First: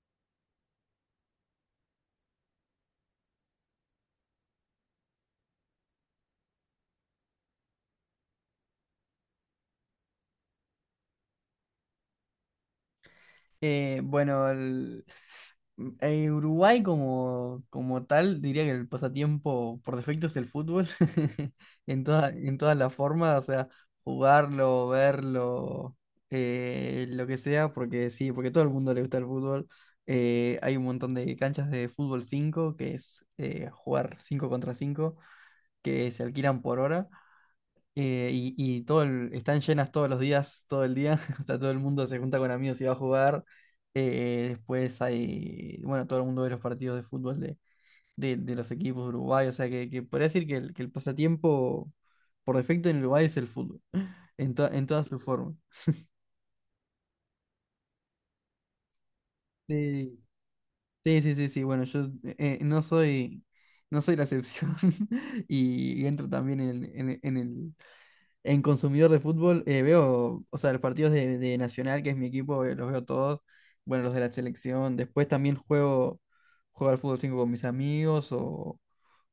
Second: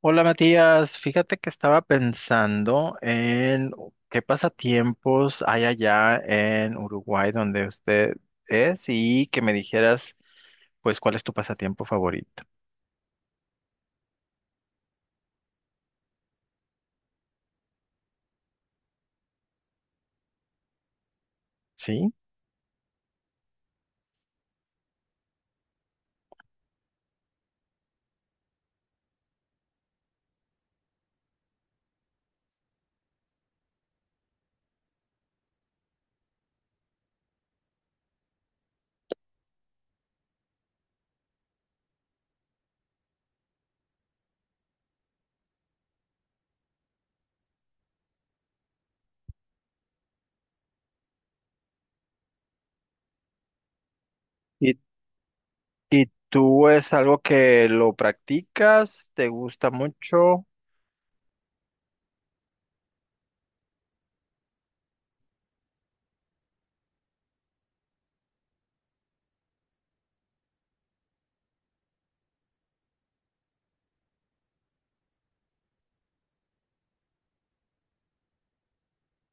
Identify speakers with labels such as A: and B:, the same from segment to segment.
A: Hola Matías, fíjate que estaba pensando en qué pasatiempos hay allá en Uruguay donde usted es y que me dijeras pues cuál es tu pasatiempo favorito,
B: Bueno, en Uruguay como tal, diría que el pasatiempo por defecto es el fútbol, en
A: ¿sí?
B: en todas las formas, o sea, jugarlo, verlo, lo que sea, porque sí, porque a todo el mundo le gusta el fútbol. Hay un montón de canchas de fútbol 5 que es jugar 5 contra 5 que se alquilan por hora. Y están llenas todos los días, todo el día. O sea, todo el mundo se junta con amigos y va a jugar. Después hay, bueno, todo el mundo ve los partidos de fútbol de los equipos de Uruguay. O sea, que podría decir que que el pasatiempo por defecto en Uruguay es el fútbol,
A: ¿Y,
B: en todas sus formas.
A: y tú es algo que lo practicas? ¿Te gusta
B: Sí,
A: mucho?
B: sí, sí, sí, sí, bueno, yo no soy la excepción, y entro también en en consumidor de fútbol. Veo, o sea, los partidos de Nacional, que es mi equipo, los veo todos. Bueno, los de la selección. Después también juego al fútbol 5 con mis amigos. O,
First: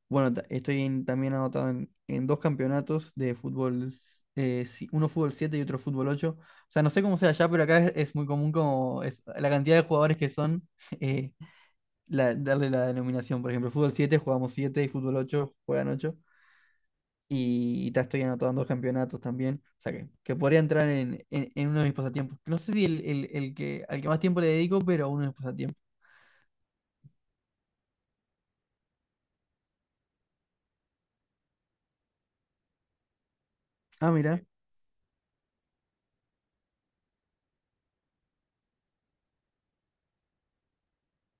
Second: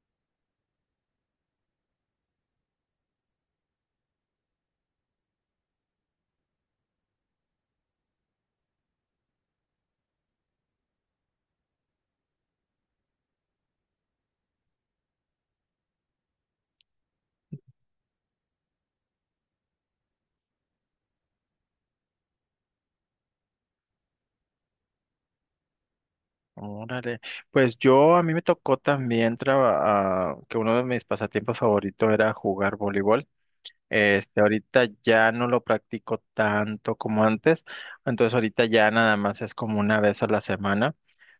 B: bueno, estoy también anotado en dos campeonatos de fútbol, uno fútbol 7 y otro fútbol ocho. O sea, no sé cómo sea allá, pero acá es muy común como es, la cantidad de jugadores que son, eh, darle la denominación. Por ejemplo, fútbol 7 jugamos 7 y fútbol 8 juegan ocho, y ya estoy anotando campeonatos también. O sea que podría entrar en uno de mis pasatiempos. No sé si el que, al que más tiempo le dedico, pero uno de mis pasatiempos.
A: Órale, pues yo a mí me tocó también que uno de mis pasatiempos favoritos era jugar voleibol.
B: Ah,
A: Este,
B: mira,
A: ahorita ya no lo practico tanto como antes, entonces ahorita ya nada más es como una vez a la semana,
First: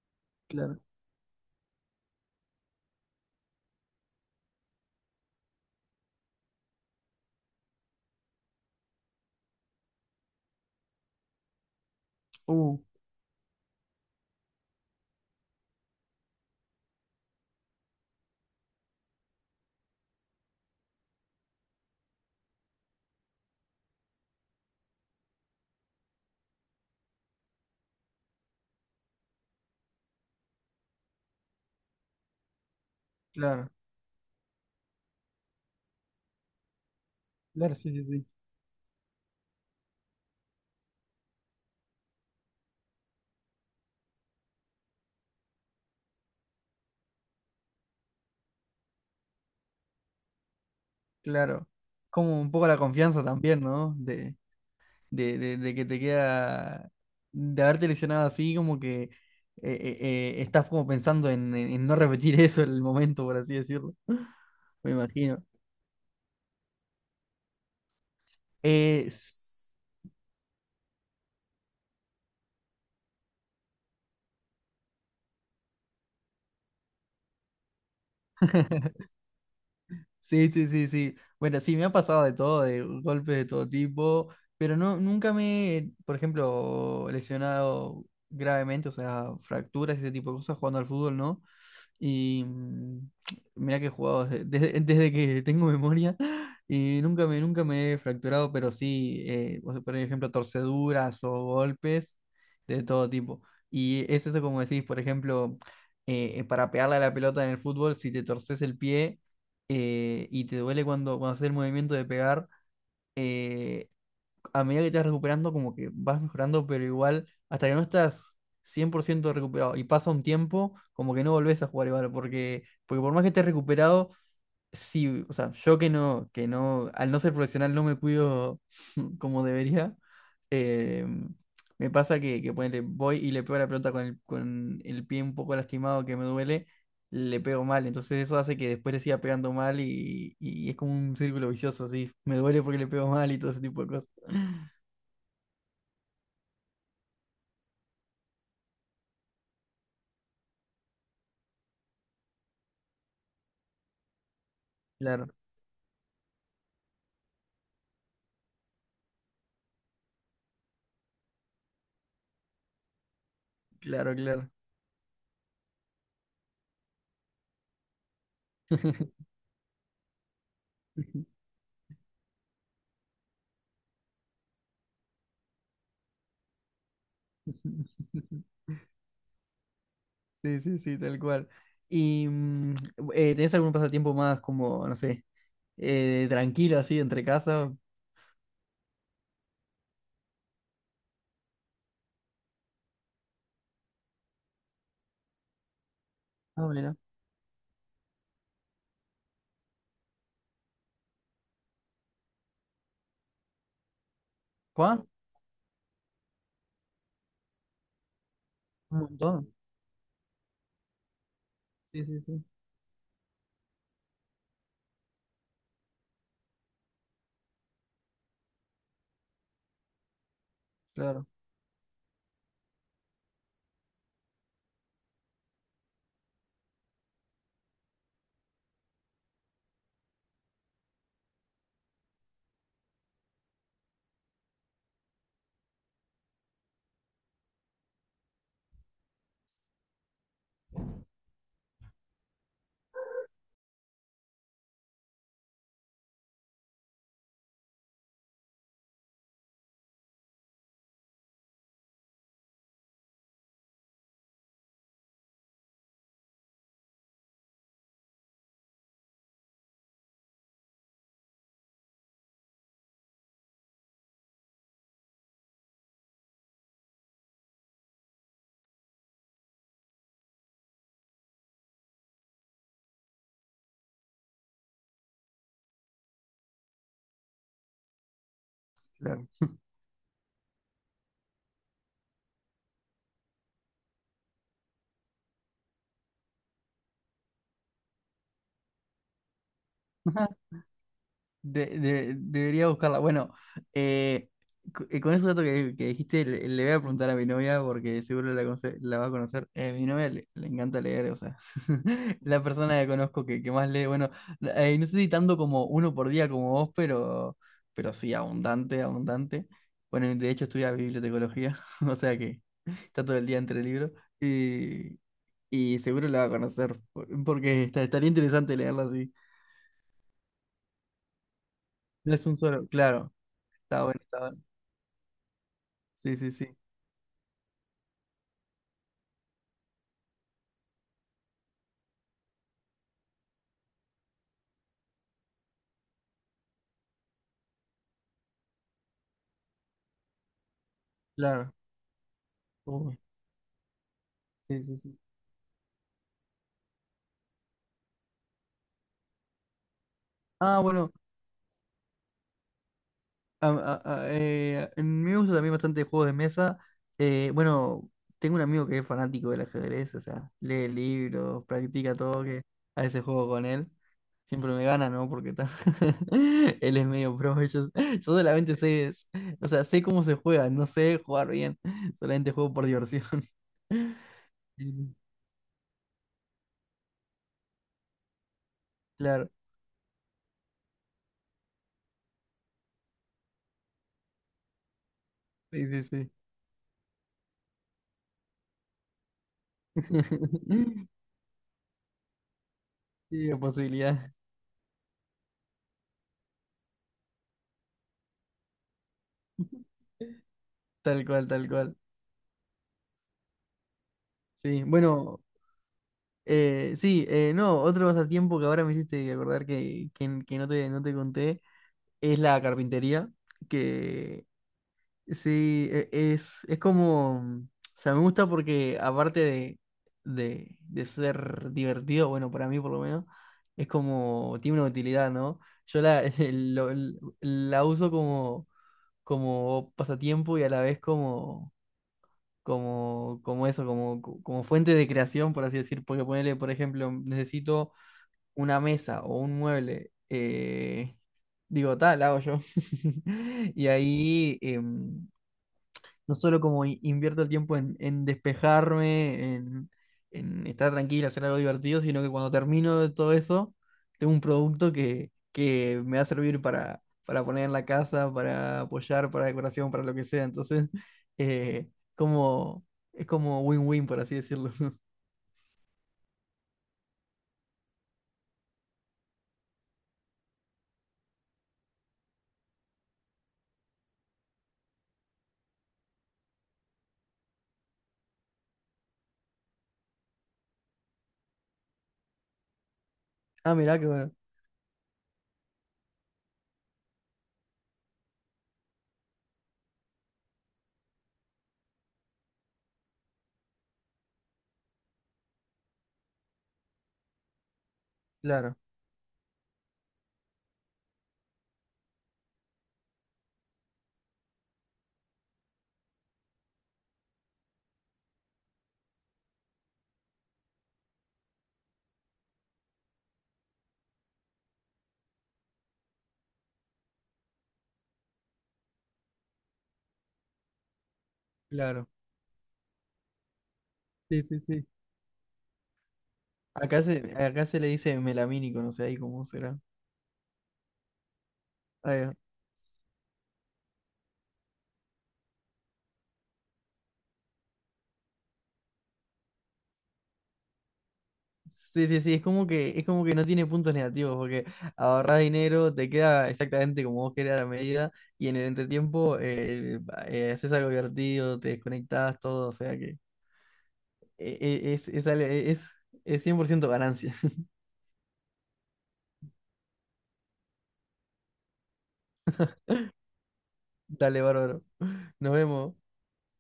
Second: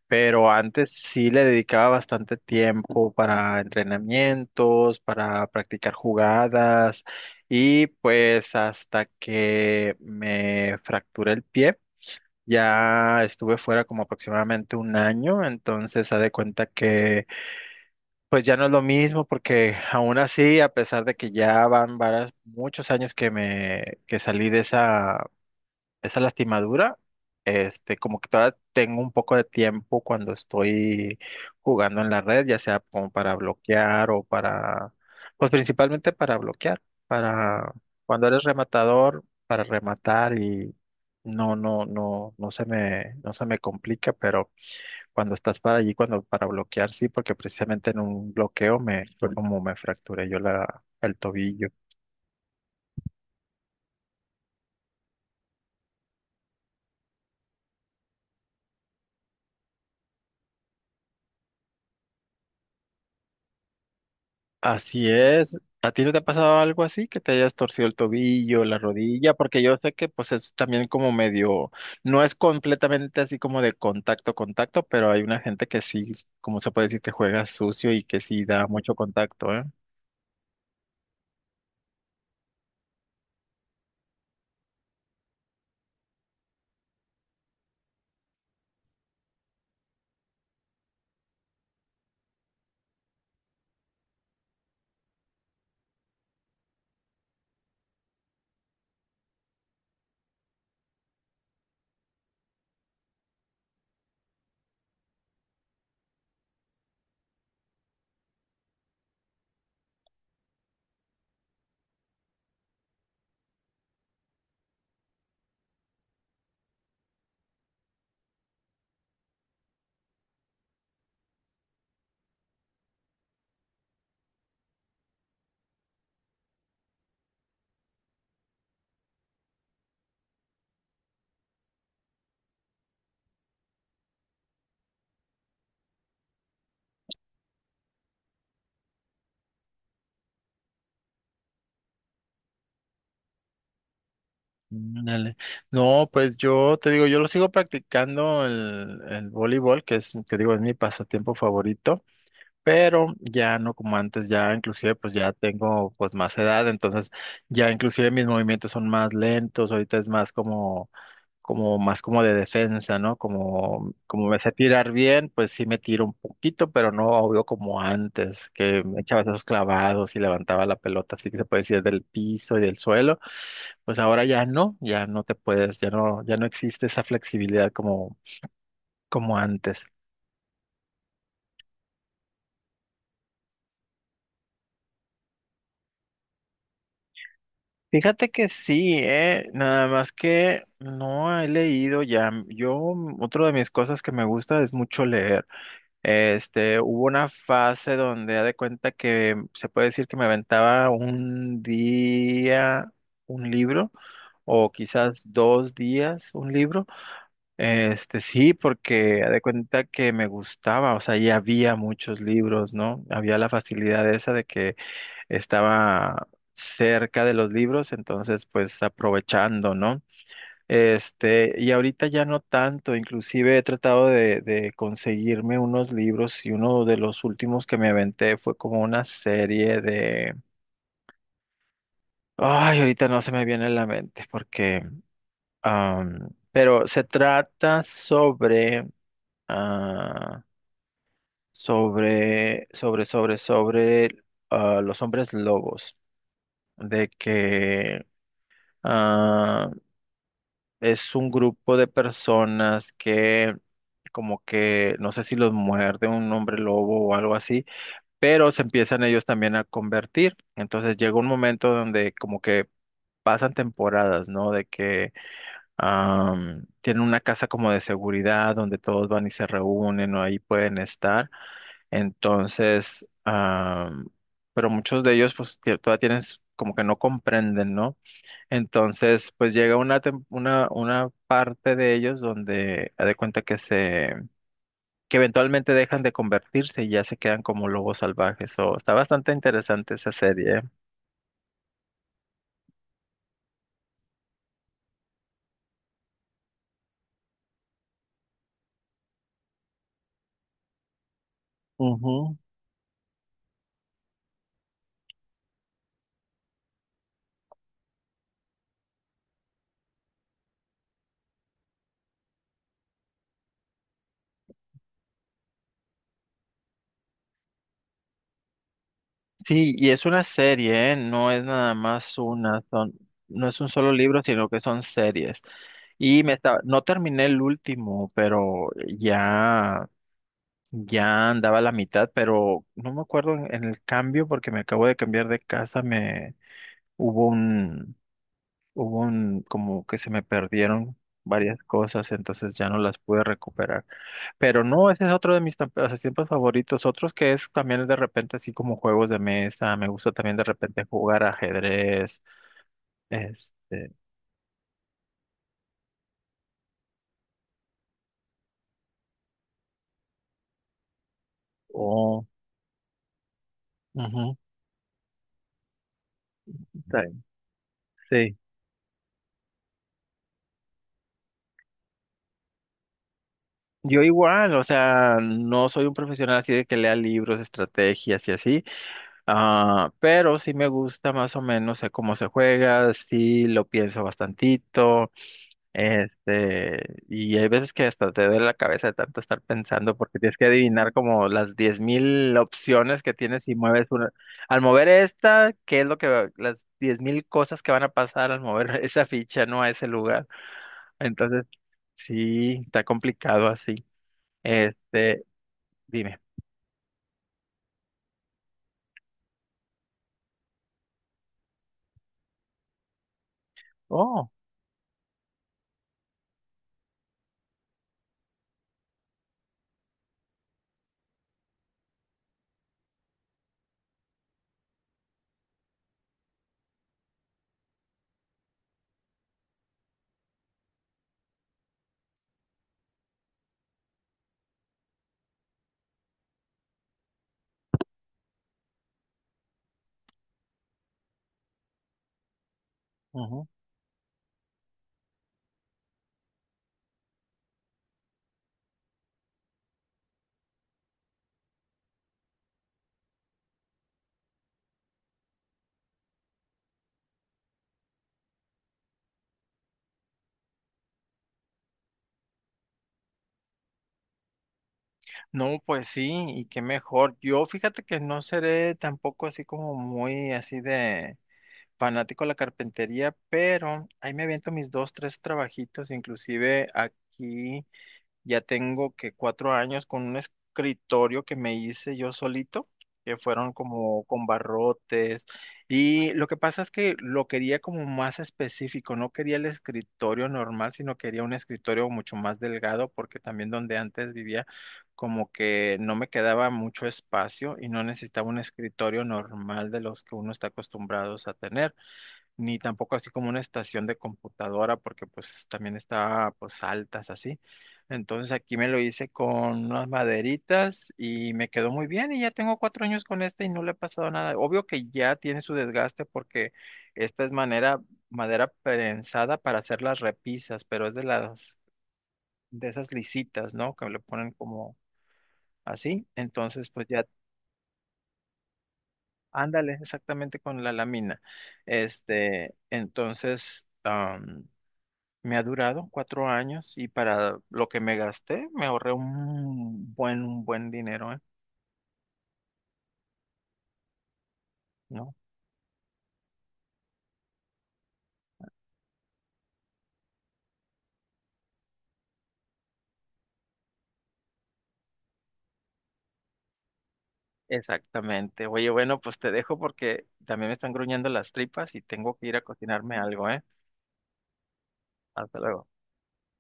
A: pero
B: claro.
A: antes sí le dedicaba bastante tiempo para entrenamientos, para practicar jugadas y pues hasta que me fracturé el pie,
B: Uh,
A: ya estuve fuera como aproximadamente un año, entonces haz de cuenta que pues ya no es lo mismo porque aún así, a pesar de que ya van varios, muchos años que me que salí de esa lastimadura, este, como que todavía tengo un poco de tiempo cuando estoy jugando en la red, ya sea como para
B: claro,
A: bloquear o para, pues principalmente para bloquear, para
B: claro, sí, sí, sí.
A: cuando eres rematador, para rematar y no, no, no, no se me complica, pero cuando estás para allí, cuando para bloquear, sí, porque precisamente en un bloqueo me fue como me fracturé yo la, el tobillo.
B: Claro. Como un poco la confianza también, ¿no? De que te queda, de haberte lesionado así, como que eh, estás como pensando en, en no repetir eso en el momento, por así decirlo. Me
A: Así
B: imagino.
A: es. ¿A ti no te ha pasado algo así que te hayas torcido el tobillo, la
B: Eh,
A: rodilla? Porque
B: s-
A: yo sé que pues es también como medio, no es completamente así como de contacto, contacto, pero hay una gente que sí, como se puede decir, que juega sucio y que sí da mucho contacto, ¿eh?
B: Sí, sí, sí, sí. Bueno, sí, me ha pasado de todo, de golpes de todo tipo, pero no, nunca me he, por ejemplo, lesionado gravemente, o sea, fracturas y ese tipo de cosas jugando al fútbol, ¿no? Y mm, mirá que he jugado desde que tengo memoria y nunca me he fracturado, pero sí, o sea, por ejemplo, torceduras o golpes de todo tipo. Y es eso como decís, por ejemplo, para pegarle a la pelota en el fútbol, si te torces el pie y te duele cuando haces el movimiento de pegar, a medida que te vas recuperando, como que vas mejorando, pero igual, hasta que no estás 100% recuperado y pasa un tiempo, como que no volvés a jugar igual, porque, porque por más que estés recuperado, sí, o sea, yo que no, al no ser profesional no me cuido como debería, eh, me pasa que ponele, voy y le pego la pelota con con el pie un poco lastimado que me duele. Le pego mal, entonces eso hace que después le siga pegando mal y es como un círculo vicioso, así. Me duele porque le pego mal y todo ese tipo de cosas.
A: Mm, dale. No, pues yo te digo, yo lo sigo practicando el voleibol, que es, te digo, es mi pasatiempo favorito, pero ya no como antes, ya inclusive pues
B: Claro,
A: ya tengo pues más edad, entonces ya inclusive mis movimientos son más lentos, ahorita es más como, como más como de defensa, ¿no? Como,
B: claro,
A: como me
B: claro.
A: sé tirar bien, pues sí me tiro un poquito, pero no obvio como antes, que me echaba esos clavados y levantaba la pelota, así que se puede decir del piso y del suelo, pues ahora ya no, ya no te puedes, ya no, ya no existe esa flexibilidad como, como antes.
B: Sí, sí, sí, tal cual. ¿Y mm, tenés algún pasatiempo más como, no sé, tranquilo así entre casa?
A: Fíjate que sí, nada más que no he leído ya. Yo, otra de mis cosas que me gusta es mucho leer.
B: Ah,
A: Este,
B: mira.
A: hubo una fase donde, haz de cuenta que se puede decir que me aventaba un día un libro, o
B: ¿Cuá?
A: quizás 2 días un libro. Este, sí,
B: Un
A: porque haz
B: montón.
A: de cuenta que me gustaba, o sea, ya había
B: Sí, sí,
A: muchos
B: sí.
A: libros, ¿no? Había la facilidad esa de que estaba cerca de los libros, entonces pues aprovechando, ¿no?
B: Claro,
A: Este, y ahorita ya no tanto, inclusive he tratado de conseguirme unos libros y uno de los últimos que me aventé fue como una serie de... Ay, ahorita no se me viene a la mente porque... pero se trata sobre... ah, sobre, sobre, sobre, sobre los hombres lobos, de que ah, es un grupo de personas que como que no sé si los muerde un hombre lobo o algo así, pero se empiezan ellos también a convertir. Entonces llega un momento donde como que pasan temporadas, ¿no? De que tienen una casa como de seguridad donde todos van y se reúnen o ahí pueden estar. Entonces, pero muchos de ellos pues todavía tienen como que no comprenden, ¿no?
B: claro.
A: Entonces, pues llega una parte de ellos donde haz de cuenta que que eventualmente dejan de convertirse y ya se quedan como lobos salvajes. O está bastante interesante esa serie.
B: Debería buscarla. Bueno, eh, con ese dato que dijiste, le voy a preguntar a mi novia porque la va a conocer. Mi le encanta leer, o sea,
A: Ujú.
B: la persona que conozco que más lee. Bueno, no sé si tanto como uno por día como vos, pero sí, abundante, abundante. Bueno, de hecho estudia bibliotecología, o sea que está todo el día entre libros y, y seguro la va a conocer porque está, estaría interesante leerla así.
A: Sí, y es una serie, ¿eh? No es nada
B: No
A: más
B: es un
A: una,
B: solo,
A: son,
B: claro,
A: no es un
B: está
A: solo
B: bueno, está
A: libro,
B: bueno.
A: sino que son series.
B: Sí,
A: Y
B: sí,
A: me
B: sí,
A: estaba, no terminé el último, pero ya. Ya andaba a la mitad, pero no me acuerdo en el cambio porque me acabo de cambiar de casa, me hubo un, hubo un, como que se me perdieron
B: claro.
A: varias cosas, entonces ya no las
B: Uy,
A: pude recuperar.
B: sí,
A: Pero
B: sí,
A: no,
B: sí.
A: ese es otro de mis pasatiempos favoritos, otros que es también de repente así como juegos de mesa, me gusta también de
B: Ah,
A: repente
B: bueno,
A: jugar ajedrez, este,
B: en mí me gusta también bastante juegos de mesa. Bueno, tengo un amigo que es fanático del ajedrez, o sea, lee libros, practica todo,
A: o...
B: que a veces juego con él.
A: ujú,
B: Siempre me gana, ¿no? Porque él es
A: ta-
B: medio pro. Yo
A: sí.
B: solamente o sea, sé cómo se juega, no sé jugar bien. Solamente juego por diversión.
A: Yo igual, o
B: Sí,
A: sea, no soy un profesional así de que lea libros, estrategias y así,
B: claro,
A: ah, pero sí me gusta más o menos, sé cómo se juega, sí lo pienso bastantito,
B: sí, sí, sí.
A: este, y hay veces que hasta te duele la cabeza de tanto estar pensando porque tienes que adivinar como las 10,000 opciones que
B: Sí, la
A: tienes y mueves una.
B: posibilidad,
A: Al mover esta, ¿qué es lo que va- las 10,000 cosas que van a pasar al mover esa ficha, no a ese lugar?
B: tal cual,
A: Entonces,
B: tal cual.
A: sí, está complicado así.
B: Sí, bueno,
A: Este, dime.
B: sí, no, otro pasatiempo que ahora me hiciste acordar que no te, no te conté es la carpintería, que
A: Oh.
B: sí, es como, o sea, me gusta porque aparte de ser divertido, bueno, para mí por lo menos, es como, tiene una utilidad, ¿no? Yo lo- la uso como, como pasatiempo y a la vez como, como, como eso, como fuente de creación, por así decir, porque ponerle, por ejemplo, necesito una mesa o un mueble, digo, tal, hago yo. Y ahí, em, no solo como invierto el tiempo en despejarme, en estar tranquilo, hacer algo divertido, sino que cuando termino de todo eso, tengo un producto que me va a servir para poner en la casa, para apoyar, para decoración, para lo que sea. Entonces, eh, como, es como win-win, por así decirlo.
A: No, pues sí, y qué mejor. Yo fíjate que no seré tampoco así como muy así de fanático de la carpintería, pero ahí me aviento mis dos, tres trabajitos, inclusive aquí. Ya tengo que 4 años con un escritorio que me hice yo solito, que fueron
B: Ah, mirá que
A: como
B: bueno.
A: con barrotes. Y lo que pasa es que lo quería como más específico, no quería el escritorio normal, sino quería un escritorio mucho más delgado, porque también donde antes vivía, como que no me quedaba mucho espacio y no necesitaba un
B: Claro,
A: escritorio normal de los que uno está acostumbrados a tener ni tampoco así como una estación de computadora, porque pues también está pues altas así. Entonces aquí me lo hice con unas maderitas y me quedó muy bien y ya tengo 4 años con esta y no le ha pasado nada. Obvio que ya tiene su desgaste porque esta es manera, madera prensada para hacer las repisas, pero es de las,
B: claro.
A: de esas lisitas, ¿no? Que le
B: Sí,
A: ponen
B: sí, sí.
A: como así. Entonces pues ya,
B: Acá se le dice melamínico, no sé ahí cómo será.
A: ándale exactamente con la lámina. Este, entonces... Me ha durado 4 años y para lo que me gasté me ahorré un buen dinero, ¿eh?
B: Sí, sí, sí, es como que no tiene puntos negativos, porque
A: ¿No?
B: ahorrar dinero, te queda exactamente como vos querés a la medida, y en el entretiempo haces algo divertido, te desconectás, todo, o sea que eh, eh, es, es, ale- es, es 100% ganancia.
A: Exactamente. Oye, bueno, pues te dejo porque también me están gruñendo las tripas y tengo que ir a cocinarme algo, ¿eh?
B: Dale, bárbaro. Nos
A: Hasta luego.
B: vemos.